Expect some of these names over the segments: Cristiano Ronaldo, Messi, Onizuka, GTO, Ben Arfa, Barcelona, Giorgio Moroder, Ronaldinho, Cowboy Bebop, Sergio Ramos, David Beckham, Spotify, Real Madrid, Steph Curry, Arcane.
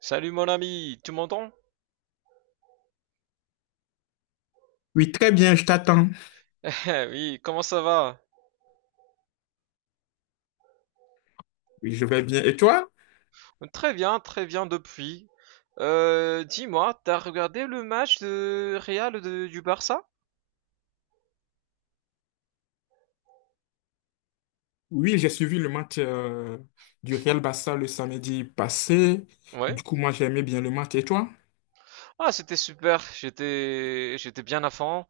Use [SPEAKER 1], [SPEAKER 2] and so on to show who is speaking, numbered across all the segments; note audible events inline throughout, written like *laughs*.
[SPEAKER 1] Salut mon ami, tu m'entends?
[SPEAKER 2] Oui, très bien, je t'attends.
[SPEAKER 1] *laughs* Oui, comment ça va?
[SPEAKER 2] Oui, je vais bien. Et toi?
[SPEAKER 1] Très bien depuis. Dis-moi, t'as regardé le match de du Barça?
[SPEAKER 2] Oui, j'ai suivi le match du Real Barça le samedi passé.
[SPEAKER 1] Ouais.
[SPEAKER 2] Du coup, moi, j'aimais bien le match. Et toi?
[SPEAKER 1] Ah, c'était super. J'étais bien à fond.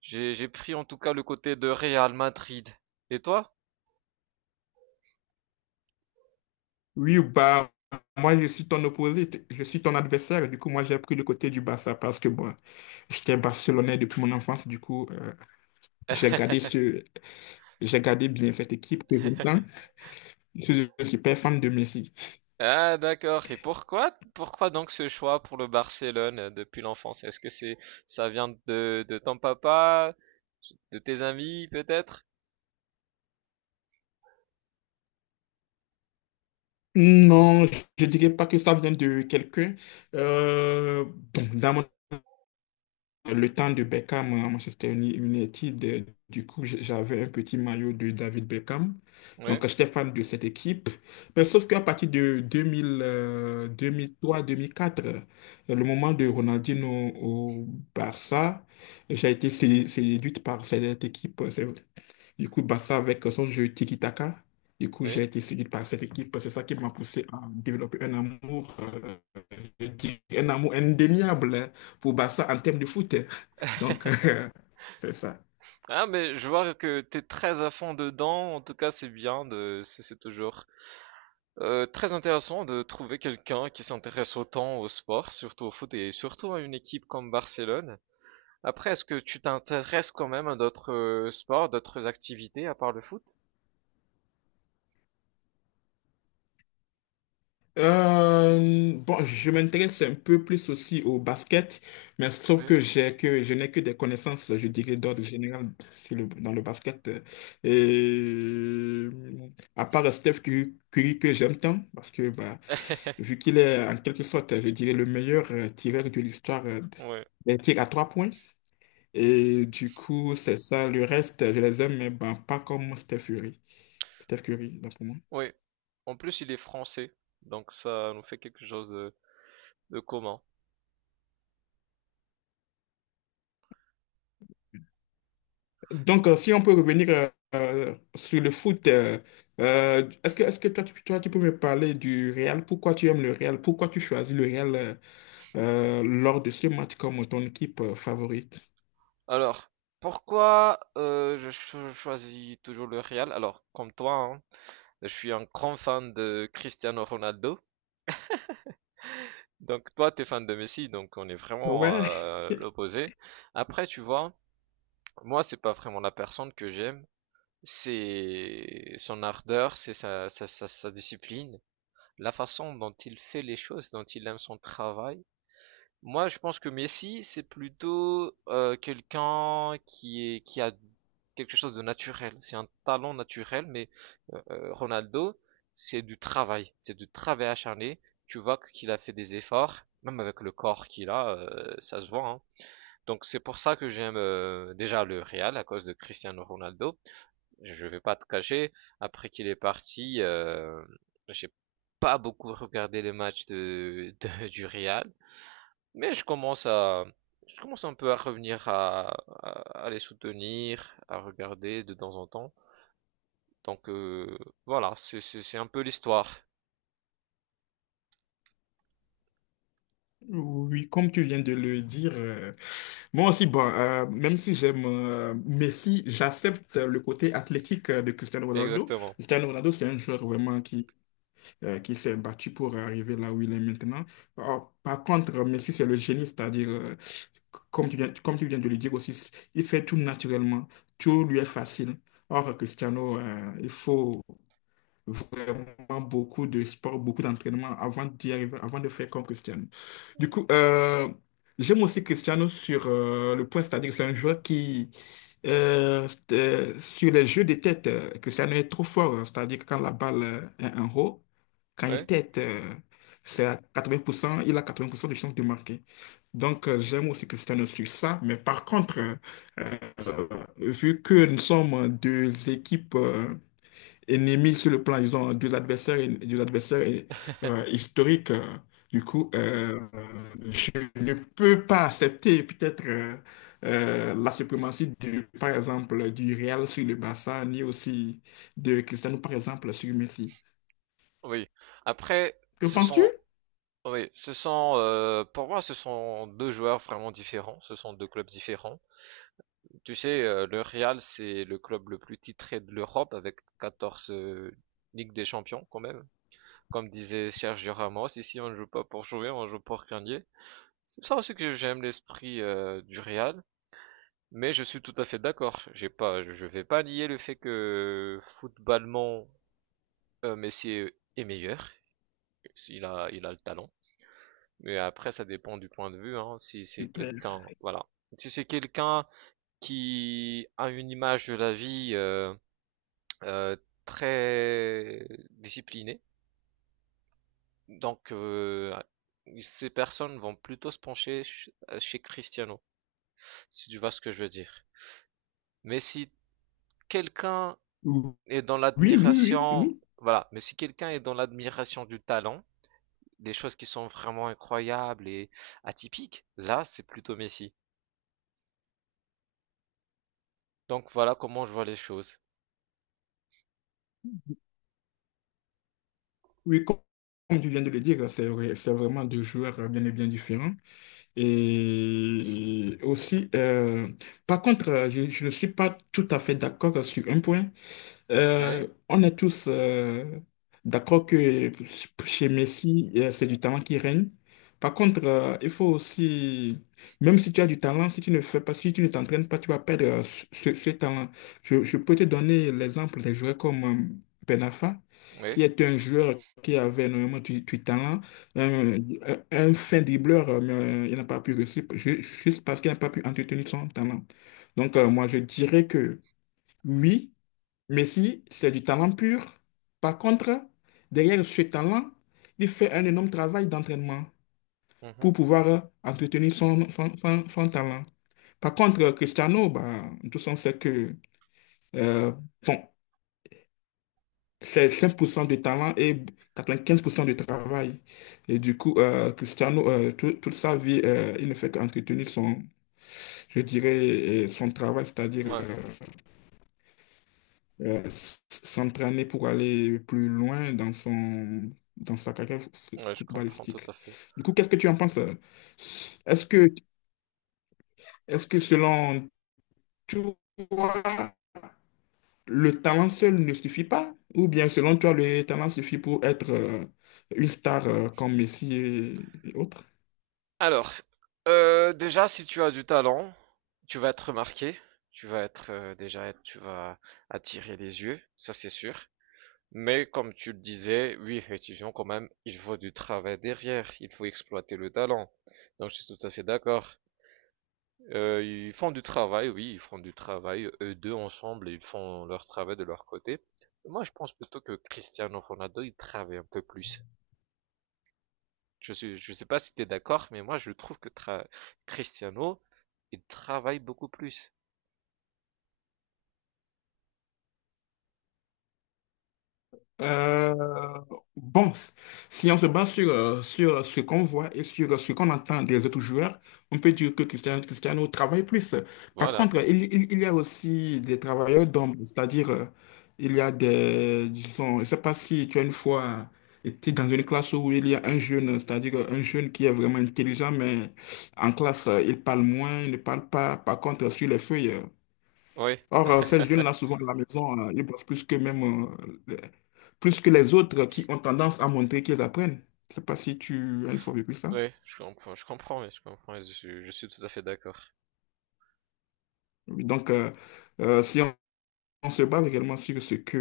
[SPEAKER 1] J'ai pris en tout cas le côté de Real Madrid. Et toi?
[SPEAKER 2] Oui, bah, moi, je suis ton opposé, je suis ton adversaire. Du coup, moi, j'ai pris le côté du Barça parce que, bon, j'étais barcelonais depuis mon enfance. Du coup, j'ai gardé
[SPEAKER 1] *laughs*
[SPEAKER 2] j'ai gardé bien cette équipe que j'aime. Je suis un super fan de Messi.
[SPEAKER 1] Ah d'accord. Et pourquoi donc ce choix pour le Barcelone depuis l'enfance? Est-ce que c'est, ça vient de ton papa, de tes amis peut-être?
[SPEAKER 2] Non, je dirais pas que ça vient de quelqu'un. Euh, bon, dans mon le temps de Beckham à Manchester United, du coup, j'avais un petit maillot de David Beckham.
[SPEAKER 1] Oui,
[SPEAKER 2] Donc, j'étais fan de cette équipe. Mais sauf qu'à partir de 2000, 2003-2004, le moment de Ronaldinho au Barça, j'ai été séduite par cette équipe. Du coup, Barça avec son jeu tiki-taka. Du coup, j'ai
[SPEAKER 1] oui.
[SPEAKER 2] été séduite par cette équipe. C'est ça qui m'a poussé à développer un amour, je dirais un amour indéniable pour Barça en termes de foot. Donc, *laughs* c'est ça.
[SPEAKER 1] Ah mais je vois que t'es très à fond dedans. En tout cas, c'est bien de, c'est toujours très intéressant de trouver quelqu'un qui s'intéresse autant au sport, surtout au foot et surtout à une équipe comme Barcelone. Après, est-ce que tu t'intéresses quand même à d'autres sports, d'autres activités à part le foot?
[SPEAKER 2] Bon, je m'intéresse un peu plus aussi au basket, mais sauf
[SPEAKER 1] Oui.
[SPEAKER 2] que j'ai que je n'ai que des connaissances, je dirais, d'ordre général dans le basket. Et à part Steph Curry, Curry que j'aime tant, parce que bah, vu
[SPEAKER 1] *laughs*
[SPEAKER 2] qu'il est en quelque sorte, je dirais, le meilleur tireur de l'histoire
[SPEAKER 1] Oui.
[SPEAKER 2] des tirs à trois points. Et du coup, c'est ça. Le reste, je les aime, mais bah, pas comme Steph Curry. Steph Curry, donc, pour moi.
[SPEAKER 1] Oui, en plus il est français, donc ça nous fait quelque chose de commun.
[SPEAKER 2] Donc, si on peut revenir sur le foot, est-ce que, toi, tu peux me parler du Real? Pourquoi tu aimes le Real? Pourquoi tu choisis le Real lors de ce match comme ton équipe favorite?
[SPEAKER 1] Alors, pourquoi choisis toujours le Real? Alors, comme toi, hein, je suis un grand fan de Cristiano Ronaldo. Donc toi, t'es fan de Messi, donc on est vraiment
[SPEAKER 2] Ouais,
[SPEAKER 1] l'opposé. Après, tu vois, moi, c'est pas vraiment la personne que j'aime, c'est son ardeur, c'est sa discipline, la façon dont il fait les choses, dont il aime son travail. Moi, je pense que Messi, c'est plutôt quelqu'un qui a quelque chose de naturel. C'est un talent naturel, mais Ronaldo, c'est du travail acharné. Tu vois qu'il a fait des efforts, même avec le corps qu'il a, ça se voit, hein. Donc c'est pour ça que j'aime déjà le Real à cause de Cristiano Ronaldo. Je vais pas te cacher, après qu'il est parti, j'ai pas beaucoup regardé les matchs du Real. Mais je commence à, je commence un peu à revenir à, à les soutenir, à regarder de temps en temps. Donc voilà, c'est un peu l'histoire.
[SPEAKER 2] *laughs* oui, comme tu viens de le dire, moi aussi, bon, même si j'aime Messi, j'accepte le côté athlétique de Cristiano Ronaldo.
[SPEAKER 1] Exactement.
[SPEAKER 2] Cristiano Ronaldo, c'est un joueur vraiment qui s'est battu pour arriver là où il est maintenant. Or, par contre, Messi, c'est le génie, c'est-à-dire, comme tu viens de le dire aussi, il fait tout naturellement, tout lui est facile. Or, Cristiano, il faut vraiment beaucoup de sport, beaucoup d'entraînement avant d'y arriver, avant de faire comme Cristiano. Du coup, j'aime aussi Cristiano sur le point, c'est-à-dire que c'est un joueur qui, sur les jeux de tête, Cristiano est trop fort, hein, c'est-à-dire que quand la balle est en haut, quand il
[SPEAKER 1] Oui.
[SPEAKER 2] tête, c'est à 80%, il a 80% de chances de marquer. Donc, j'aime aussi Cristiano sur ça, mais par contre, euh, vu que nous sommes deux équipes. Ennemis sur le plan, ils ont deux adversaires, deux adversaires et, historiques. Du coup, je ne peux pas accepter peut-être la suprématie du, par exemple, du Real sur le Barça, ni aussi de Cristiano, par exemple, sur Messi.
[SPEAKER 1] Oui. Après,
[SPEAKER 2] Que
[SPEAKER 1] ce
[SPEAKER 2] penses-tu?
[SPEAKER 1] sont, oui, ce sont, pour moi, ce sont deux joueurs vraiment différents. Ce sont deux clubs différents. Tu sais, le Real, c'est le club le plus titré de l'Europe avec 14 Ligues des Champions quand même. Comme disait Sergio Ramos, ici on ne joue pas pour jouer, on joue pour gagner. C'est ça aussi que j'aime l'esprit du Real, mais je suis tout à fait d'accord. J'ai pas, je vais pas nier le fait que footballement Messi est meilleur. Il a le talent. Mais après, ça dépend du point de vue. Hein, si c'est
[SPEAKER 2] Super.
[SPEAKER 1] quelqu'un, voilà, si c'est quelqu'un qui a une image de la vie euh, très disciplinée, donc ces personnes vont plutôt se pencher chez Cristiano, si tu vois ce que je veux dire. Mais si quelqu'un
[SPEAKER 2] Oui,
[SPEAKER 1] est dans
[SPEAKER 2] oui, oui, oui,
[SPEAKER 1] l'admiration,
[SPEAKER 2] oui.
[SPEAKER 1] voilà, mais si quelqu'un est dans l'admiration du talent, des choses qui sont vraiment incroyables et atypiques, là, c'est plutôt Messi. Donc voilà comment je vois les choses.
[SPEAKER 2] Oui, comme tu viens de le dire, c'est vraiment deux joueurs bien et bien différents. Et aussi, par contre, je ne suis pas tout à fait d'accord sur un point.
[SPEAKER 1] Oui,
[SPEAKER 2] On est tous d'accord que chez Messi, c'est du talent qui règne. Par contre, il faut aussi, même si tu as du talent, si tu ne t'entraînes pas, tu vas perdre ce talent. Je peux te donner l'exemple des joueurs comme Ben Arfa,
[SPEAKER 1] oui,
[SPEAKER 2] qui est un joueur qui avait énormément du talent, un, un fin dribbleur, mais il n'a pas pu réussir juste parce qu'il n'a pas pu entretenir son talent. Donc, moi, je dirais que oui. Messi, c'est du talent pur. Par contre, derrière ce talent, il fait un énorme travail d'entraînement
[SPEAKER 1] mhm,
[SPEAKER 2] pour pouvoir entretenir son talent. Par contre, Cristiano, bah, tous on sait que euh, bon, c'est 5% de talent et 95% de travail. Et du coup, Cristiano, toute sa vie, il ne fait qu'entretenir son, je dirais, son travail, c'est-à-dire
[SPEAKER 1] ouais,
[SPEAKER 2] euh, euh, s- s'entraîner pour aller plus loin dans son, dans sa carrière
[SPEAKER 1] ouais, je comprends tout à
[SPEAKER 2] footballistique.
[SPEAKER 1] fait.
[SPEAKER 2] Du coup, qu'est-ce que tu en penses? Est-ce que, est-ce que selon toi, le talent seul ne suffit pas? Ou bien selon toi, le talent suffit pour être une star comme Messi et autres?
[SPEAKER 1] Alors, déjà, si tu as du talent, tu vas être remarqué, tu vas être déjà, tu vas attirer les yeux, ça c'est sûr. Mais comme tu le disais, oui, effectivement, quand même, il faut du travail derrière, il faut exploiter le talent. Donc, je suis tout à fait d'accord. Ils font du travail, oui, ils font du travail, eux deux ensemble, ils font leur travail de leur côté. Moi, je pense plutôt que Cristiano Ronaldo, il travaille un peu plus. Je suis, je sais pas si t'es d'accord, mais moi, je trouve que Cristiano, il travaille beaucoup plus.
[SPEAKER 2] Euh, bon, si on se base sur, ce qu'on voit et sur ce qu'on entend des autres joueurs, on peut dire que Cristiano travaille plus. Par
[SPEAKER 1] Voilà.
[SPEAKER 2] contre, il y a aussi des travailleurs d'ombre, c'est-à-dire, il y a des, disons, je ne sais pas si tu as une fois été dans une classe où il y a un jeune, c'est-à-dire un jeune qui est vraiment intelligent, mais en classe, il parle moins, il ne parle pas. Par contre, sur les feuilles,
[SPEAKER 1] Oui, *laughs*
[SPEAKER 2] Or, ces jeunes-là, souvent à la maison, ils bossent plus que même, les- plus que les autres qui ont tendance à montrer qu'ils apprennent. Je sais pas si tu as une fois vécu ça.
[SPEAKER 1] oui, je comprends, oui, je comprends, je suis tout à fait d'accord.
[SPEAKER 2] Oui, donc, si on se base également sur ce que,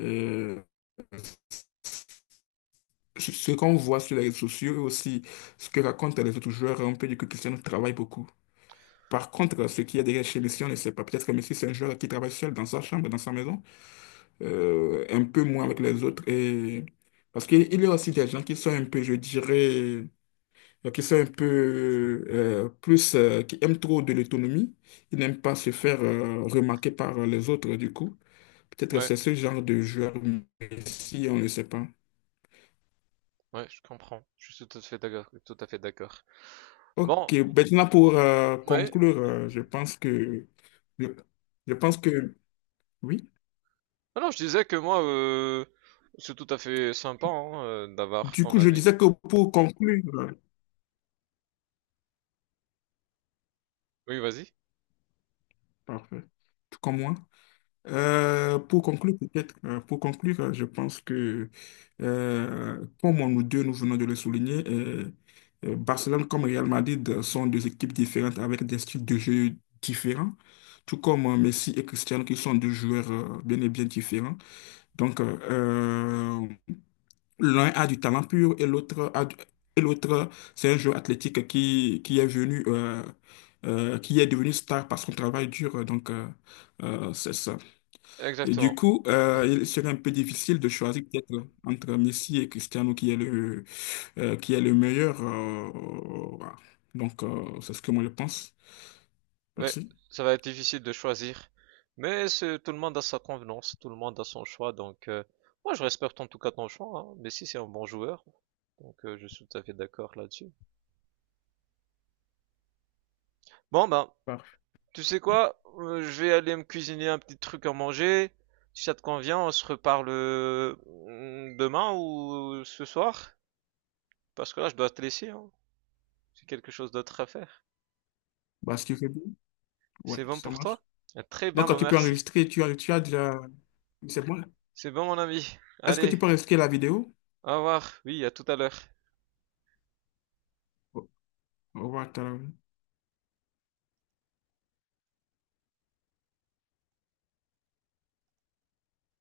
[SPEAKER 2] euh, sur ce qu'on voit sur les réseaux sociaux et aussi ce que racontent les autres joueurs, on peut dire que Cristiano travaille beaucoup. Par contre, ce qu'il y a derrière chez Messi, on ne sait pas. Peut-être que Messi, c'est un joueur qui travaille seul dans sa chambre, dans sa maison, un peu moins avec les autres. Et... Parce qu'il il y a aussi des gens qui sont un peu, je dirais, qui sont un peu plus, qui aiment trop de l'autonomie. Ils n'aiment pas se faire remarquer par les autres, du coup. Peut-être que
[SPEAKER 1] Ouais.
[SPEAKER 2] c'est ce genre de joueur, mais si on ne sait pas.
[SPEAKER 1] Ouais, je comprends. Je suis tout à fait d'accord. Tout à fait d'accord.
[SPEAKER 2] Ok,
[SPEAKER 1] Bon,
[SPEAKER 2] maintenant pour
[SPEAKER 1] ouais.
[SPEAKER 2] conclure, je pense que, je, je pense que, oui.
[SPEAKER 1] Alors, je disais que moi, c'est tout à fait sympa hein, d'avoir
[SPEAKER 2] Du
[SPEAKER 1] ton
[SPEAKER 2] coup, je
[SPEAKER 1] avis.
[SPEAKER 2] disais que pour conclure,
[SPEAKER 1] Oui, vas-y.
[SPEAKER 2] parfait, tout comme moi. Pour conclure, peut-être, pour conclure, je pense que, comme nous deux, nous venons de le souligner, Barcelone comme Real Madrid sont deux équipes différentes avec des styles de jeu différents, tout comme Messi et Cristiano qui sont deux joueurs bien et bien différents. Donc, l'un a du talent pur et l'autre, c'est un joueur athlétique qui est venu, qui est devenu star par son travail dur. Donc, c'est ça. Et du
[SPEAKER 1] Exactement.
[SPEAKER 2] coup, il serait un peu difficile de choisir peut-être entre Messi et Cristiano qui est qui est le meilleur. Voilà. Donc, c'est ce que moi je pense.
[SPEAKER 1] Ouais,
[SPEAKER 2] Merci.
[SPEAKER 1] ça va être difficile de choisir, mais c'est tout le monde a sa convenance, tout le monde a son choix. Donc, moi, je respecte en tout cas ton choix, hein. Messi, c'est un bon joueur, donc je suis tout à fait d'accord là-dessus. Bon, ben,
[SPEAKER 2] Parfait.
[SPEAKER 1] tu sais quoi? Je vais aller me cuisiner un petit truc à manger. Si ça te convient, on se reparle demain ou ce soir. Parce que là, je dois te laisser, hein. J'ai quelque chose d'autre à faire.
[SPEAKER 2] Bah, ce que je dis, ouais,
[SPEAKER 1] C'est bon
[SPEAKER 2] ça
[SPEAKER 1] pour
[SPEAKER 2] marche.
[SPEAKER 1] toi? Ah, très
[SPEAKER 2] Donc,
[SPEAKER 1] bien,
[SPEAKER 2] quand
[SPEAKER 1] bah
[SPEAKER 2] tu peux
[SPEAKER 1] merci.
[SPEAKER 2] enregistrer, tu as déjà... C'est bon.
[SPEAKER 1] C'est bon, mon ami.
[SPEAKER 2] Est-ce que
[SPEAKER 1] Allez,
[SPEAKER 2] tu peux enregistrer la vidéo?
[SPEAKER 1] au revoir. Oui, à tout à l'heure.
[SPEAKER 2] What,